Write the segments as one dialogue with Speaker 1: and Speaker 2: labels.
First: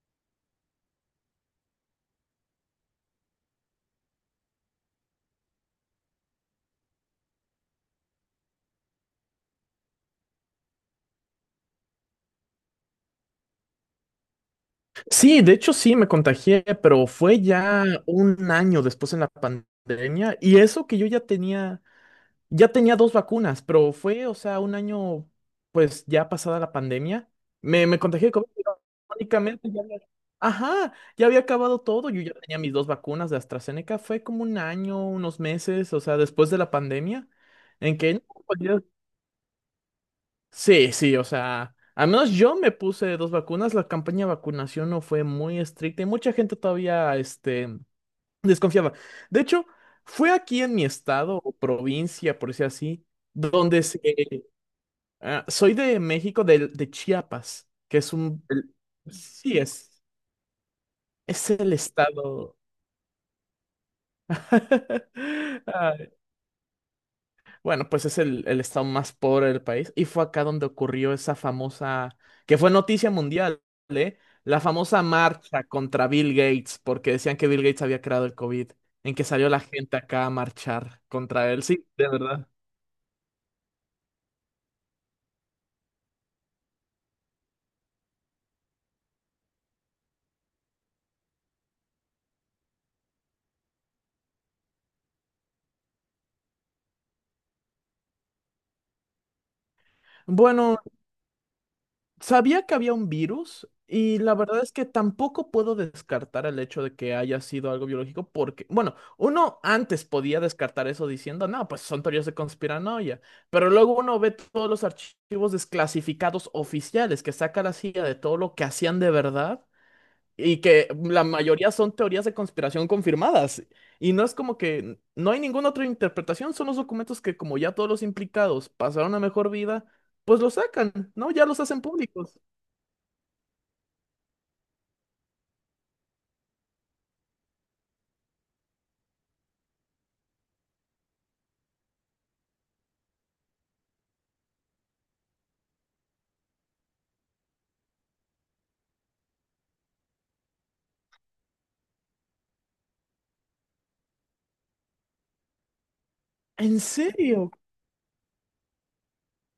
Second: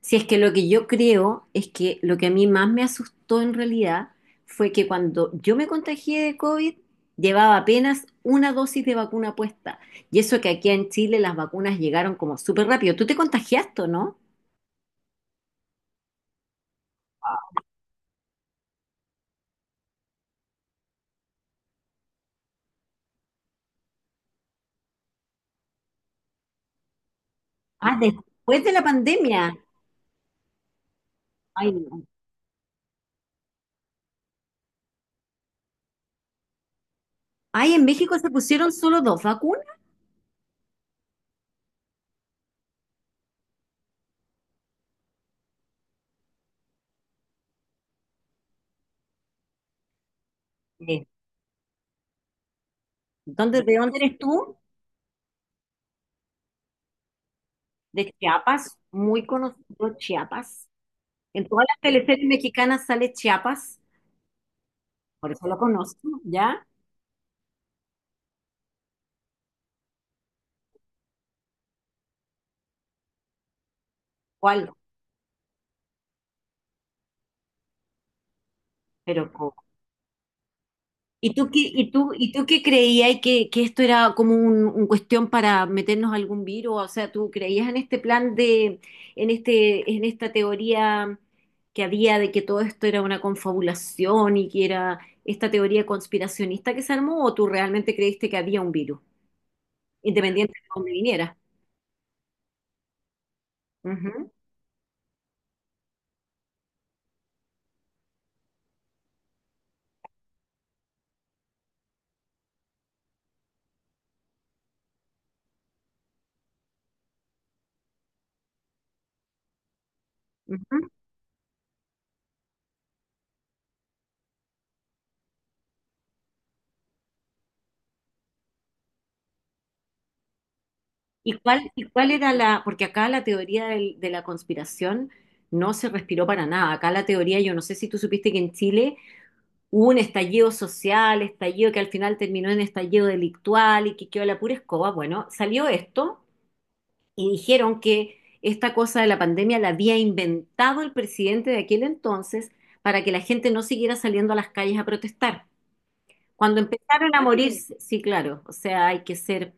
Speaker 1: Si es que lo que yo creo es que lo que a mí más me asustó en realidad fue que cuando yo me contagié de COVID, llevaba apenas una dosis de vacuna puesta. Y eso que aquí en Chile las vacunas llegaron como súper rápido. ¿Tú te contagiaste, o no?
Speaker 2: Sí, de hecho sí me contagié, pero fue ya un año después en la pandemia y eso que yo ya tenía dos vacunas, pero fue, o sea, un año pues ya pasada la pandemia, me,
Speaker 1: Ah,
Speaker 2: me contagié de COVID.
Speaker 1: después de
Speaker 2: Pero
Speaker 1: la pandemia.
Speaker 2: irónicamente ya había, ajá, ya había
Speaker 1: Ay,
Speaker 2: acabado
Speaker 1: no.
Speaker 2: todo. Yo ya tenía mis dos vacunas de AstraZeneca, fue como un año, unos meses, o sea, después de la pandemia,
Speaker 1: Ay, en
Speaker 2: en que
Speaker 1: México se pusieron
Speaker 2: no.
Speaker 1: solo 2 vacunas.
Speaker 2: Sí, sí, o sea, al menos yo me puse dos vacunas. La campaña de vacunación no fue muy estricta y mucha gente todavía, desconfiaba. De hecho, fue aquí en mi
Speaker 1: Sí.
Speaker 2: estado o provincia, por decir así.
Speaker 1: ¿Dónde, de
Speaker 2: donde
Speaker 1: dónde
Speaker 2: se-
Speaker 1: eres tú?
Speaker 2: ah, soy de México, de Chiapas, que
Speaker 1: De
Speaker 2: es un, El-
Speaker 1: Chiapas, muy
Speaker 2: sí,
Speaker 1: conocido
Speaker 2: es,
Speaker 1: Chiapas. En
Speaker 2: es
Speaker 1: todas
Speaker 2: el
Speaker 1: las teleseries
Speaker 2: estado.
Speaker 1: mexicanas sale Chiapas, por eso lo
Speaker 2: ah,
Speaker 1: conozco, ¿ya?
Speaker 2: Bueno, pues es el estado más pobre del país. Y fue acá donde ocurrió esa famosa, que fue noticia mundial, ¿eh? La
Speaker 1: ¿Cuál?
Speaker 2: famosa marcha contra Bill Gates, porque decían que Bill Gates había creado el COVID, en que
Speaker 1: Pero
Speaker 2: salió
Speaker 1: ¿cómo?
Speaker 2: la gente acá a marchar
Speaker 1: ¿Y tú
Speaker 2: contra
Speaker 1: qué,
Speaker 2: él. Sí,
Speaker 1: y
Speaker 2: de
Speaker 1: tú, y tú
Speaker 2: verdad.
Speaker 1: qué creías que esto era como un cuestión para meternos algún virus? O sea, ¿tú creías en este plan de, en esta teoría que había de que todo esto era una confabulación y que era esta teoría conspiracionista que se armó? ¿O tú realmente creíste que había un virus, independiente de
Speaker 2: Bueno,
Speaker 1: dónde viniera?
Speaker 2: sabía que había un virus y
Speaker 1: Ujú,
Speaker 2: la verdad es que tampoco puedo descartar el hecho de que haya sido algo biológico porque, bueno, uno antes podía descartar eso diciendo, no, pues son teorías de conspiranoia, pero luego uno ve todos los archivos desclasificados oficiales que saca la CIA de todo lo que hacían de verdad y que
Speaker 1: ujú.
Speaker 2: la mayoría son teorías de conspiración confirmadas. Y no es como que no hay ninguna otra interpretación, son los documentos que como ya todos los implicados pasaron a mejor vida, pues los sacan, ¿no?
Speaker 1: ¿Y
Speaker 2: Ya los
Speaker 1: cuál,
Speaker 2: hacen
Speaker 1: y cuál era
Speaker 2: públicos.
Speaker 1: la, porque acá la teoría de la conspiración no se respiró para nada. Acá la teoría, yo no sé si tú supiste que en Chile hubo un estallido social, estallido que al final terminó en estallido delictual y que quedó la pura escoba. Bueno, salió esto y dijeron que esta cosa de la pandemia la había inventado el presidente de aquel entonces para que la gente no siguiera saliendo a las calles a protestar. Cuando
Speaker 2: ¿En
Speaker 1: empezaron a
Speaker 2: serio?
Speaker 1: morir, sí, claro, o sea, hay que ser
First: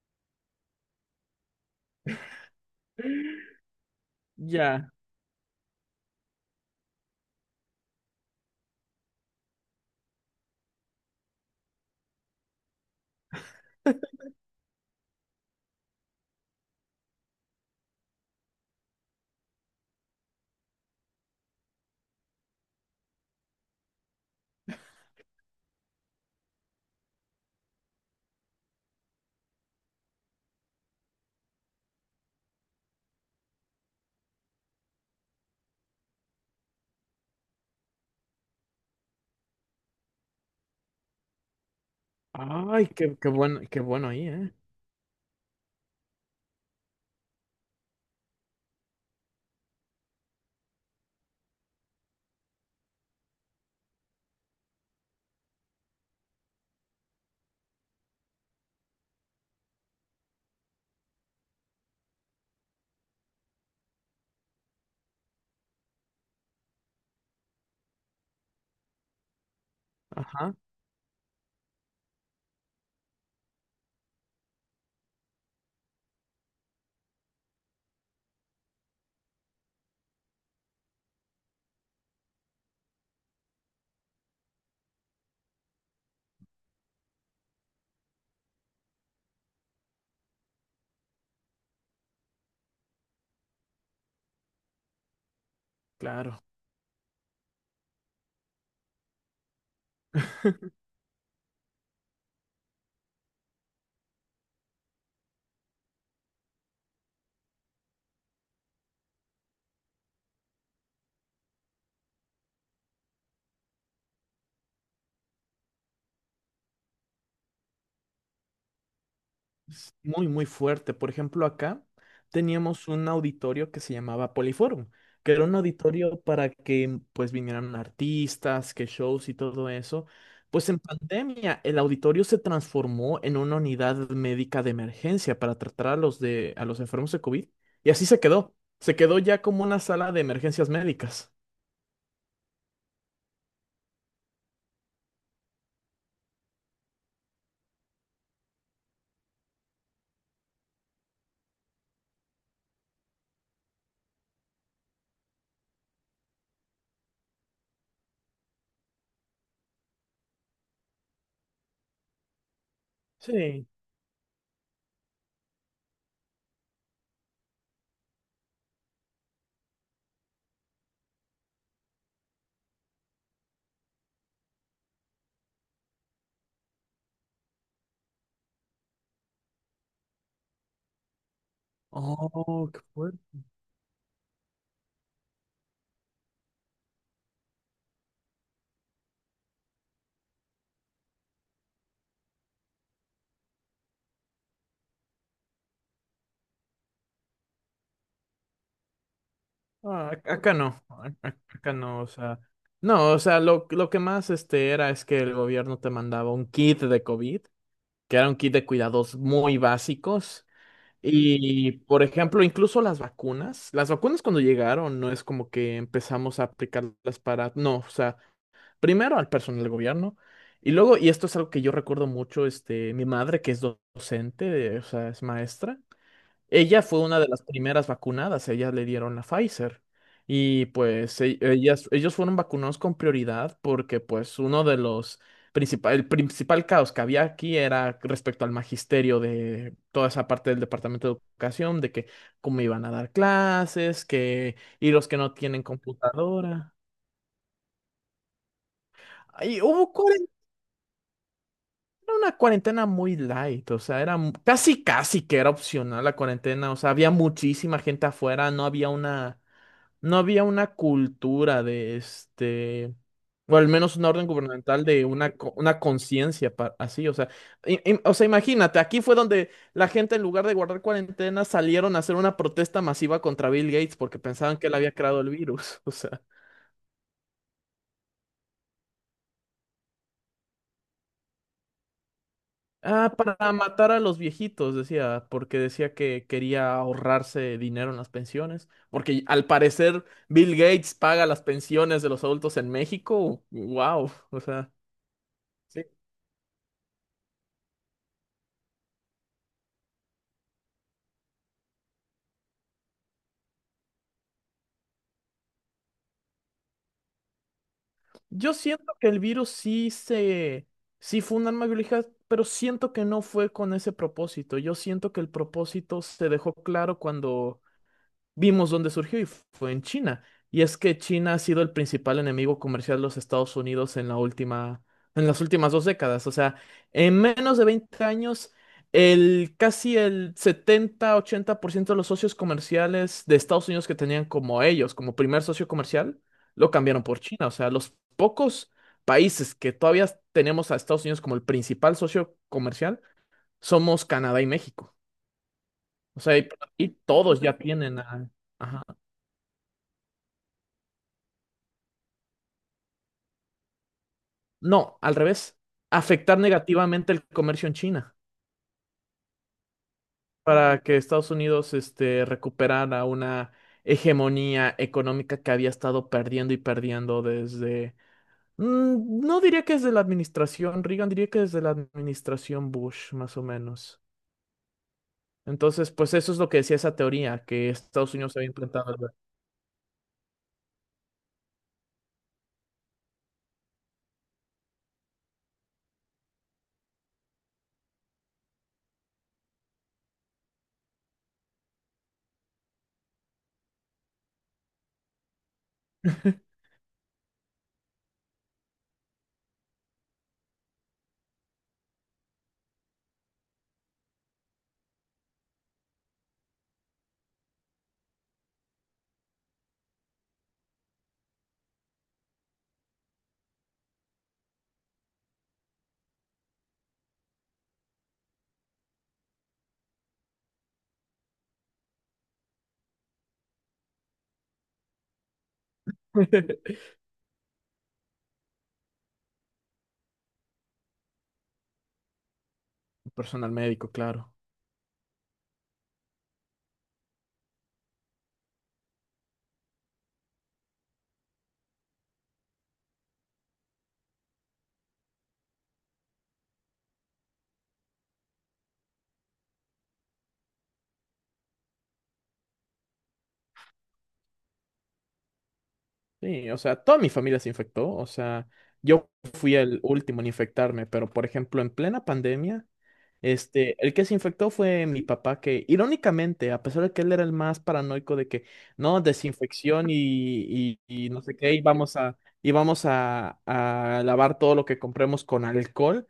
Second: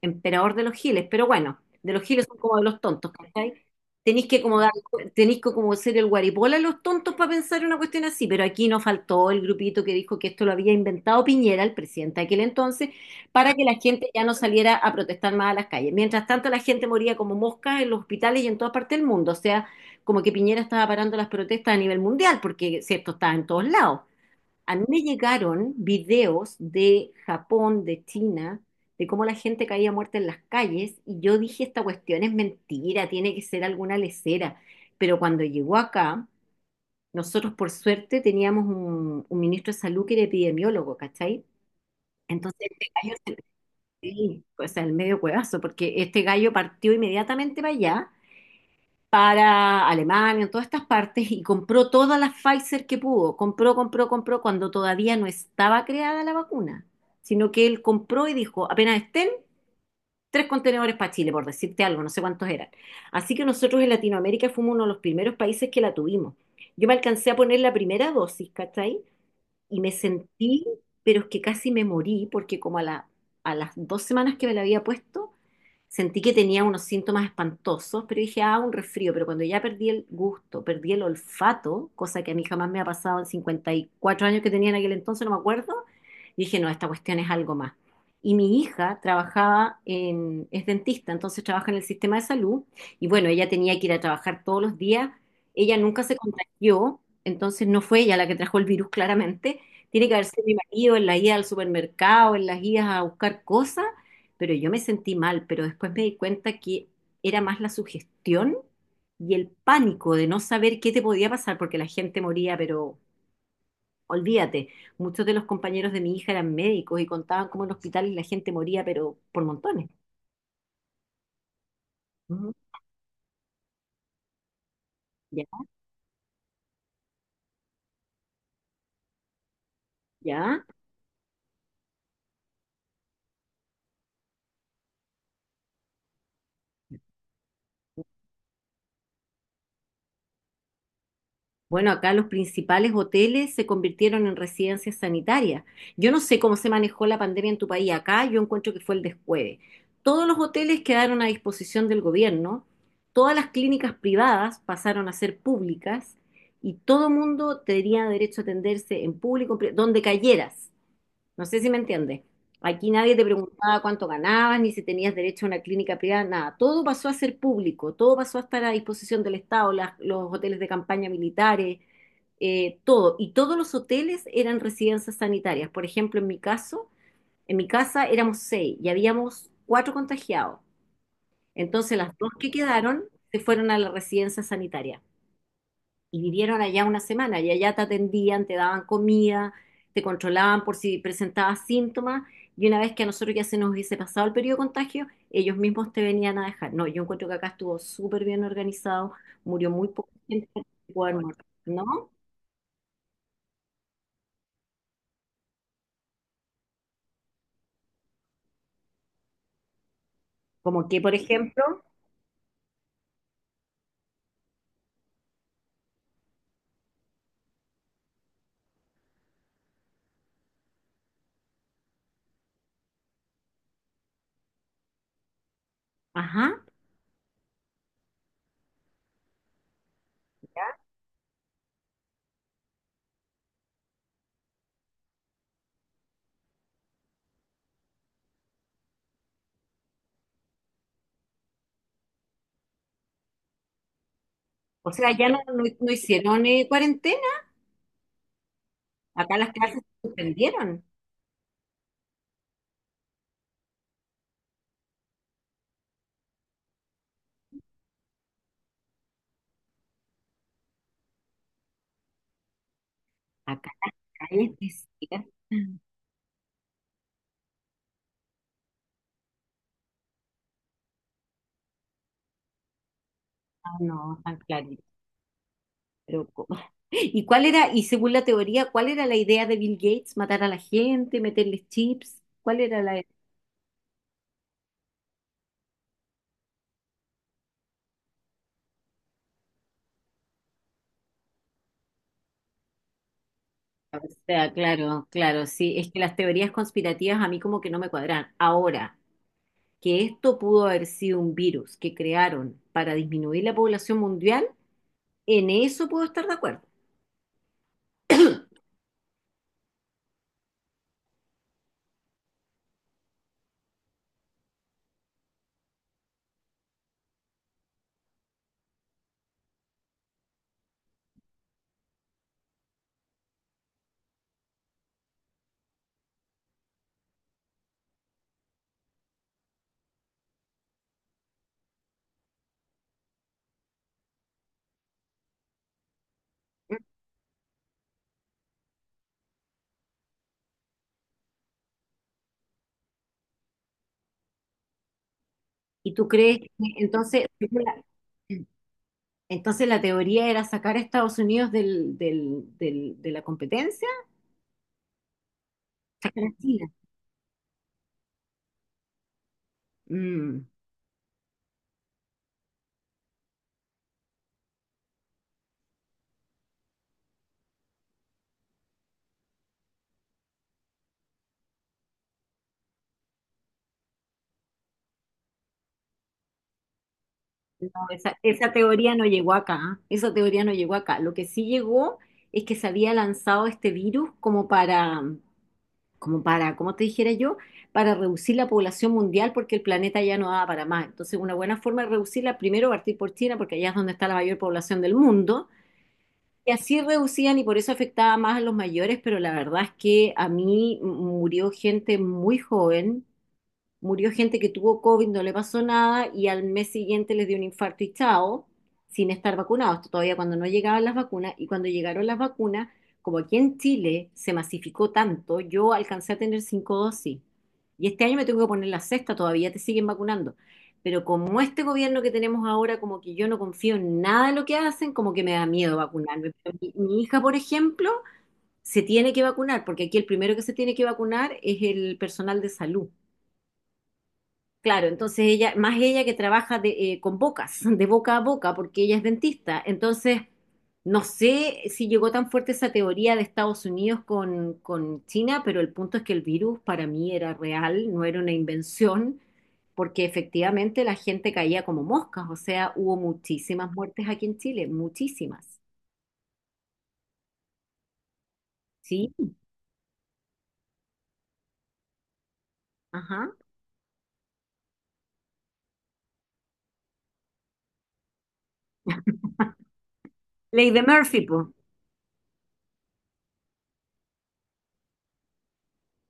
Speaker 1: emperador de los giles, pero bueno, de los giles son como de los tontos, ¿cachai? Tenéis que como dar,
Speaker 2: Ya.
Speaker 1: tenéis que como ser el guaripola de los tontos para pensar una cuestión así, pero aquí no faltó el grupito que dijo que esto lo había inventado Piñera, el presidente de aquel entonces, para que la gente ya no saliera a protestar más a las calles. Mientras tanto, la gente moría como moscas en los hospitales y en toda parte del mundo, o sea, como que Piñera estaba parando las protestas a nivel mundial, porque si esto estaba en todos lados. A mí me llegaron videos de Japón, de China, de cómo la gente caía muerta en las calles y yo dije, esta cuestión es mentira, tiene que ser alguna lesera. Pero cuando llegó acá, nosotros por suerte teníamos un ministro de salud que era epidemiólogo, ¿cachai? Entonces este
Speaker 2: Ay,
Speaker 1: gallo
Speaker 2: qué
Speaker 1: se...
Speaker 2: bueno, qué bueno ahí,
Speaker 1: sí,
Speaker 2: ¿eh?
Speaker 1: o sea, el medio cuevazo, porque este gallo partió inmediatamente para allá para Alemania, todas estas partes, y compró todas las Pfizer que pudo. Compró, compró, compró cuando todavía no estaba creada la vacuna, sino que él compró y dijo, apenas estén, 3 contenedores para Chile, por decirte algo, no sé cuántos eran. Así que nosotros en Latinoamérica fuimos uno de los primeros países que la tuvimos. Yo me alcancé a poner la primera dosis, ¿cachai? Y me
Speaker 2: Ajá,
Speaker 1: sentí, pero es que casi me morí, porque como a las 2 semanas que me la había puesto, sentí que tenía unos síntomas espantosos, pero dije, ah, un resfrío. Pero cuando ya perdí el gusto, perdí el olfato, cosa que a mí jamás me ha pasado en 54 años que tenía en aquel entonces, no me acuerdo, dije, no, esta cuestión es algo más. Y mi hija trabajaba en, es dentista, entonces trabaja en el sistema de salud, y bueno, ella tenía que ir a trabajar todos los días, ella nunca se
Speaker 2: claro.
Speaker 1: contagió, entonces no fue ella la que trajo el virus claramente, tiene que haber sido mi marido en la ida al supermercado, en las idas a buscar cosas, pero yo me sentí mal, pero después me di cuenta que era más la sugestión y el pánico de no saber qué te podía pasar, porque la gente moría, pero olvídate, muchos de los compañeros de mi hija eran médicos y contaban cómo en hospitales la gente moría, pero por montones.
Speaker 2: Es muy, muy fuerte. Por ejemplo, acá
Speaker 1: Ujú.
Speaker 2: teníamos un auditorio que se llamaba Poliforum, que era
Speaker 1: ¿Ya?
Speaker 2: un auditorio para que pues vinieran artistas, que shows y todo eso.
Speaker 1: ¿Ya?
Speaker 2: Pues en pandemia el auditorio se transformó en una unidad médica de emergencia para tratar a los enfermos de COVID y así se quedó. Se quedó ya como una sala de emergencias médicas.
Speaker 1: Bueno, acá los principales hoteles se convirtieron en residencias sanitarias. Yo no sé cómo se manejó la pandemia en tu país. Acá yo encuentro que fue el descueve. Todos los hoteles quedaron a disposición del gobierno, todas las clínicas privadas pasaron a ser públicas y todo mundo tenía derecho a atenderse en público, donde cayeras. No sé si me entiendes. Aquí nadie te
Speaker 2: Sí.
Speaker 1: preguntaba cuánto ganabas, ni si tenías derecho a una clínica privada, nada. Todo pasó a ser público, todo pasó a estar a disposición del Estado, los hoteles de campaña militares, todo. Y todos los hoteles eran residencias sanitarias. Por ejemplo, en mi caso, en mi casa éramos 6 y habíamos 4 contagiados. Entonces las 2 que
Speaker 2: Oh, qué
Speaker 1: quedaron
Speaker 2: fuerte.
Speaker 1: se fueron a la residencia sanitaria y vivieron allá una semana y allá te atendían, te daban comida, te controlaban por si presentabas síntomas y una vez que a nosotros ya se nos hubiese pasado el periodo de contagio, ellos mismos te venían a dejar. No, yo encuentro que acá estuvo súper bien organizado, murió muy poco,
Speaker 2: Ah, acá no,
Speaker 1: muerto,
Speaker 2: acá no, o
Speaker 1: ¿no?
Speaker 2: sea, no, o sea, lo que más este era es que el gobierno te mandaba un kit de COVID, que era un kit de cuidados muy básicos.
Speaker 1: Como que, por ejemplo,
Speaker 2: Y, por ejemplo, incluso las vacunas cuando llegaron, no es como que empezamos a aplicarlas para, no, o sea, primero al personal del gobierno. Y luego, y esto es algo que yo recuerdo mucho, mi madre, que es docente, o sea, es maestra.
Speaker 1: ajá,
Speaker 2: Ella fue una de las primeras vacunadas, ellas le dieron la Pfizer. Y pues ellos fueron vacunados con prioridad porque pues uno de los principal, el principal caos que había aquí era respecto al magisterio de toda esa parte del Departamento de Educación, de que cómo iban a dar clases, que
Speaker 1: o
Speaker 2: y los
Speaker 1: sea,
Speaker 2: que
Speaker 1: ya
Speaker 2: no
Speaker 1: no, no-
Speaker 2: tienen
Speaker 1: no hicieron
Speaker 2: computadora.
Speaker 1: cuarentena, acá las
Speaker 2: Y
Speaker 1: clases
Speaker 2: hubo
Speaker 1: se suspendieron,
Speaker 2: una cuarentena muy light, o sea, era casi casi que era opcional la cuarentena, o sea, había muchísima gente afuera, no había una cultura de este, o al
Speaker 1: acá
Speaker 2: menos una orden
Speaker 1: las calles te
Speaker 2: gubernamental de
Speaker 1: cierran.
Speaker 2: una, una conciencia así, o sea, o sea, imagínate, aquí fue donde la gente en lugar de guardar cuarentena salieron a hacer una protesta masiva contra Bill
Speaker 1: Ah,
Speaker 2: Gates
Speaker 1: no,
Speaker 2: porque
Speaker 1: tan
Speaker 2: pensaban que
Speaker 1: claro.
Speaker 2: él había creado el virus. O sea,
Speaker 1: Pero, ¿cómo? ¿Y cuál era, y según la teoría, cuál era la idea de Bill Gates? ¿Matar a la gente, meterles chips? ¿Cuál era la idea?
Speaker 2: ah, para matar a los viejitos, decía, porque decía que quería ahorrarse dinero en las pensiones, porque al parecer Bill Gates paga las pensiones de los adultos en México,
Speaker 1: O
Speaker 2: wow, o
Speaker 1: sea,
Speaker 2: sea.
Speaker 1: claro, claro, sí, es que las teorías conspirativas a mí como que no me cuadran. Ahora, que esto pudo haber sido un virus que crearon para disminuir la población mundial, en eso puedo estar de acuerdo.
Speaker 2: Yo siento que el virus sí fue un arma biológica, pero siento que no fue con ese propósito. Yo siento que el propósito se dejó claro cuando vimos dónde surgió y fue en China. Y es que China ha sido el principal enemigo comercial de los Estados Unidos en en las últimas 2 décadas. O sea, en menos de 20 años, el casi el 70-80% de los socios comerciales de Estados Unidos que tenían como ellos, como primer socio comercial, lo cambiaron por China. O sea, los pocos países que todavía tenemos a Estados Unidos como el principal socio comercial somos Canadá y México.
Speaker 1: ¿Y tú
Speaker 2: O sea,
Speaker 1: crees
Speaker 2: y,
Speaker 1: que
Speaker 2: y
Speaker 1: entonces,
Speaker 2: todos ya
Speaker 1: según la-
Speaker 2: tienen a... ajá.
Speaker 1: entonces la teoría era sacar a Estados Unidos de la competencia?
Speaker 2: No, al revés.
Speaker 1: Sacar a
Speaker 2: Afectar
Speaker 1: China.
Speaker 2: negativamente el comercio en China
Speaker 1: Mm.
Speaker 2: para que Estados Unidos recuperara una hegemonía económica que había estado perdiendo y perdiendo desde... no diría que desde la administración Reagan, diría que desde la administración Bush, más o menos. Entonces, pues eso es lo que decía esa teoría,
Speaker 1: No,
Speaker 2: que Estados
Speaker 1: esa,
Speaker 2: Unidos había
Speaker 1: esa
Speaker 2: implantado
Speaker 1: teoría no llegó acá, ¿ah? Esa teoría no llegó acá. Lo que sí llegó es que se había lanzado este virus como para, como te dijera yo, para reducir la población mundial porque el planeta ya no daba para más. Entonces, una buena forma de reducirla, primero partir por China, porque allá es donde está la mayor población del mundo.
Speaker 2: el...
Speaker 1: Y así reducían y por eso afectaba más a los mayores, pero la verdad es que a mí murió gente muy joven. Murió gente que tuvo COVID, no le pasó nada y al mes siguiente les dio un infarto y chao, sin estar vacunados. Esto todavía cuando no llegaban las vacunas y cuando llegaron las vacunas, como aquí en Chile se masificó tanto, yo alcancé a tener 5 dosis y este año me tengo que poner la sexta, todavía te siguen vacunando. Pero como este gobierno que tenemos ahora, como que yo no confío en nada de lo que hacen, como que me da miedo vacunarme. Pero mi, mi hija, por ejemplo, se tiene que vacunar, porque aquí el primero que se tiene que vacunar es el personal de salud.
Speaker 2: Personal médico, claro.
Speaker 1: Claro, entonces ella, más ella que trabaja con bocas, de boca a boca, porque ella es dentista. Entonces, no sé si llegó tan fuerte esa teoría de Estados Unidos con China, pero el punto es que el virus para mí era real, no era una invención, porque efectivamente la gente caía como moscas, o sea, hubo muchísimas muertes aquí en Chile, muchísimas,
Speaker 2: Sí, o sea, toda mi familia se infectó, o sea, yo
Speaker 1: ¿sí?
Speaker 2: fui el último en infectarme, pero por ejemplo, en plena pandemia,
Speaker 1: Ajá.
Speaker 2: el que se infectó fue mi papá, que irónicamente, a pesar de que él era el más paranoico de que, no, desinfección
Speaker 1: Ley
Speaker 2: y,
Speaker 1: de
Speaker 2: y, y
Speaker 1: Murphy,
Speaker 2: no sé
Speaker 1: pues.
Speaker 2: qué, y vamos a lavar todo lo que compremos con alcohol,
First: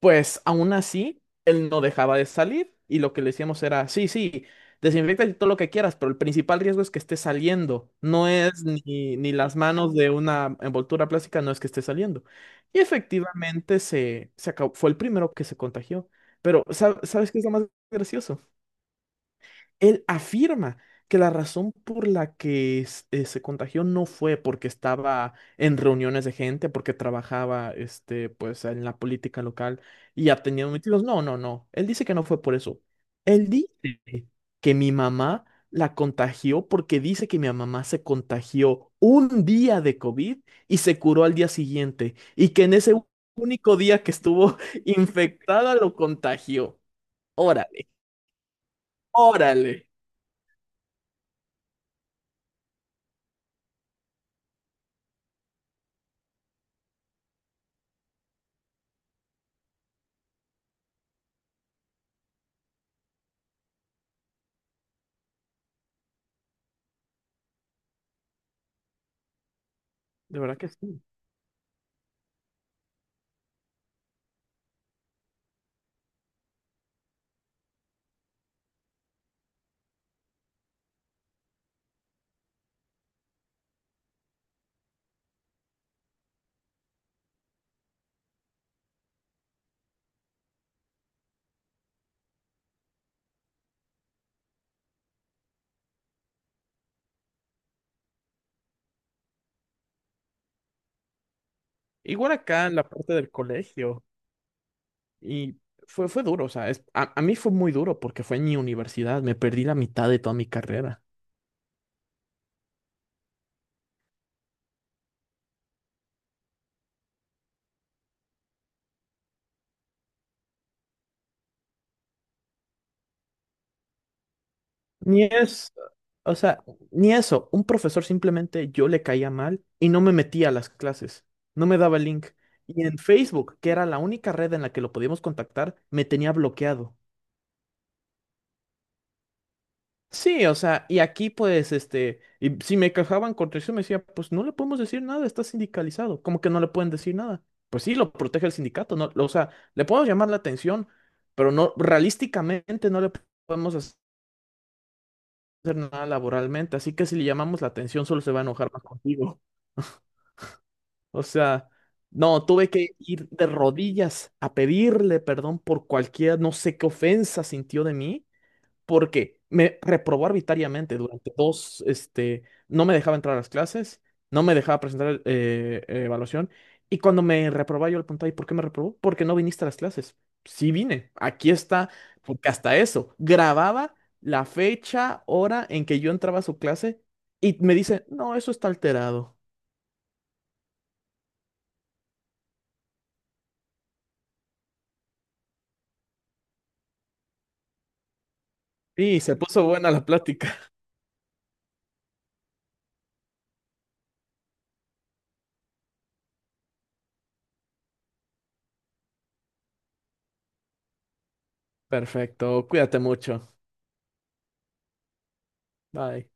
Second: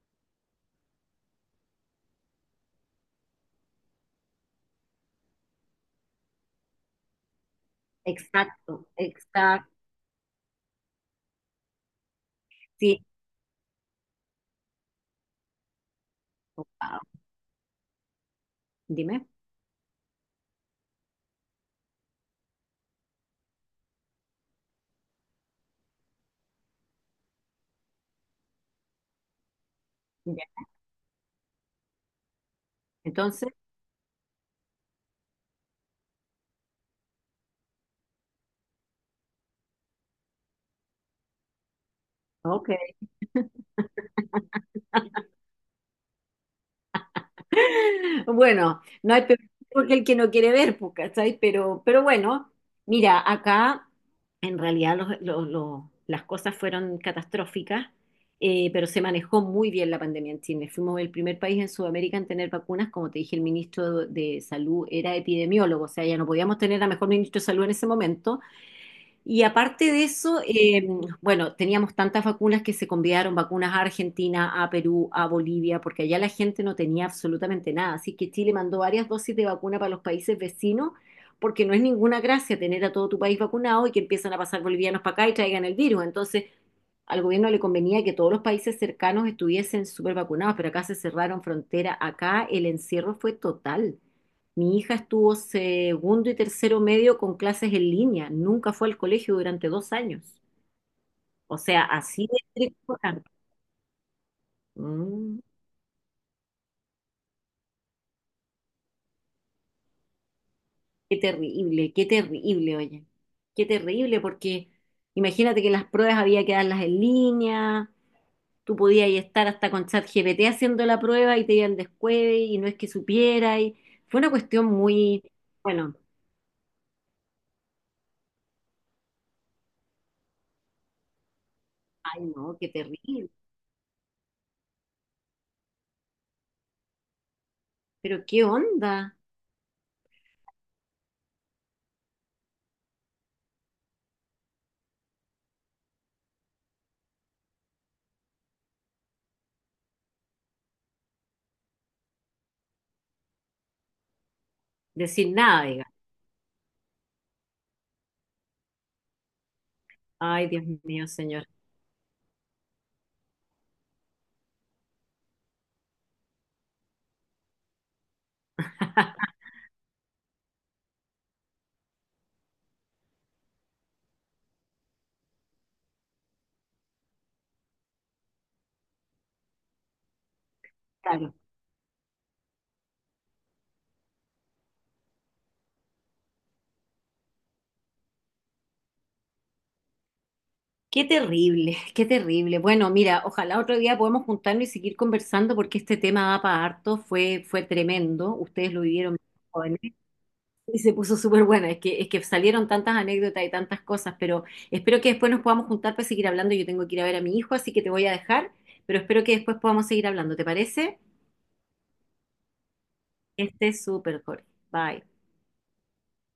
Speaker 2: pues aún así, él no dejaba de salir y lo que le decíamos era, sí, sí, desinfecta y todo lo que quieras, pero el principal riesgo es que esté saliendo, no es
Speaker 1: Exacto,
Speaker 2: ni las
Speaker 1: exacto,
Speaker 2: manos de una envoltura plástica, no es que esté saliendo. Y
Speaker 1: sí.
Speaker 2: efectivamente se acabó, fue el primero que se contagió. Pero,
Speaker 1: Wow.
Speaker 2: ¿sabes qué es lo más gracioso?
Speaker 1: Dime.
Speaker 2: Él afirma que la razón por la que se contagió no fue porque estaba en reuniones de gente, porque trabajaba pues, en la política local y ha
Speaker 1: Ya.
Speaker 2: tenido metidos. No, no, no. Él dice que no fue por eso.
Speaker 1: Entonces,
Speaker 2: Él dice que mi mamá la contagió porque dice que mi mamá se contagió un día de COVID y se curó al día siguiente y que
Speaker 1: ok.
Speaker 2: en ese único día que estuvo infectada lo contagió. Órale,
Speaker 1: Bueno, no hay
Speaker 2: órale.
Speaker 1: peor que el que no quiere ver, po, ¿cachai? Pero bueno, mira, acá en realidad las cosas fueron catastróficas, pero se manejó muy bien la pandemia en Chile. Fuimos el primer país en Sudamérica en tener vacunas. Como te dije, el ministro de Salud era epidemiólogo, o sea, ya no podíamos tener a mejor ministro de Salud en ese momento, y aparte de
Speaker 2: De
Speaker 1: eso,
Speaker 2: verdad que sí.
Speaker 1: bueno, teníamos tantas vacunas que se convidaron vacunas a Argentina, a Perú, a Bolivia, porque allá la gente no tenía absolutamente nada. Así que Chile mandó varias dosis de vacuna para los países vecinos, porque no es ninguna gracia tener a todo tu país vacunado y que empiezan a pasar bolivianos para acá y traigan el virus. Entonces, al gobierno le convenía que todos los países cercanos estuviesen súper vacunados, pero acá se cerraron frontera, acá el encierro fue total. Mi hija estuvo segundo y tercero medio con clases en línea, nunca fue al colegio durante 2 años. O sea, así
Speaker 2: Igual
Speaker 1: de
Speaker 2: acá en la
Speaker 1: estricto
Speaker 2: parte
Speaker 1: era.
Speaker 2: del colegio.
Speaker 1: Mm,
Speaker 2: Y fue duro, o sea, a mí fue muy duro porque fue en mi universidad, me perdí la mitad de toda mi carrera.
Speaker 1: qué terrible, oye. Qué terrible, porque imagínate que las pruebas había que darlas en línea. Tú podías estar hasta con ChatGPT haciendo la prueba y te iban descueve y no es que supiera. Y fue una cuestión muy,
Speaker 2: Ni es,
Speaker 1: bueno,
Speaker 2: O sea, ni eso, un profesor simplemente yo le caía mal y no me metía a las clases, no me daba el
Speaker 1: ay
Speaker 2: link.
Speaker 1: no, qué
Speaker 2: Y en
Speaker 1: terrible.
Speaker 2: Facebook, que era la única red en la que lo podíamos contactar, me tenía bloqueado.
Speaker 1: Pero qué onda
Speaker 2: Sí, o sea, y aquí pues, y si me quejaban contra eso, me decía, pues no le podemos decir nada, está sindicalizado. ¿Cómo que no le pueden decir nada? Pues sí, lo protege el sindicato, ¿no? O sea, le podemos llamar la atención, pero no, realísticamente no le podemos hacer
Speaker 1: decir nada, diga.
Speaker 2: nada laboralmente, así que si le llamamos la atención solo se va a enojar más contigo.
Speaker 1: Ay, Dios mío,
Speaker 2: O
Speaker 1: señor.
Speaker 2: sea, no, tuve que ir de rodillas a pedirle perdón por cualquier, no sé qué ofensa sintió de mí, porque me reprobó arbitrariamente durante dos, no me dejaba entrar a las clases, no me dejaba presentar evaluación, y cuando me reprobaba yo le preguntaba, ¿y por qué me reprobó? Porque no viniste a las clases. Sí vine,
Speaker 1: Claro.
Speaker 2: aquí está, porque hasta eso, grababa la fecha, hora en que yo entraba a su clase y me dice, no, eso está alterado.
Speaker 1: Qué terrible, qué terrible. Bueno, mira, ojalá otro día podamos juntarnos y seguir conversando porque este tema da para harto, fue tremendo. Ustedes lo vivieron muy
Speaker 2: Y se puso
Speaker 1: jóvenes.
Speaker 2: buena la plática.
Speaker 1: Y se puso súper buena, es que salieron tantas anécdotas y tantas cosas, pero espero que después nos podamos juntar para seguir hablando. Yo tengo que ir a ver a mi hijo, así que te voy a dejar, pero espero que después podamos seguir hablando. ¿Te parece?
Speaker 2: Perfecto, cuídate mucho.
Speaker 1: Este es súper, Jorge. Bye.
Speaker 2: Bye.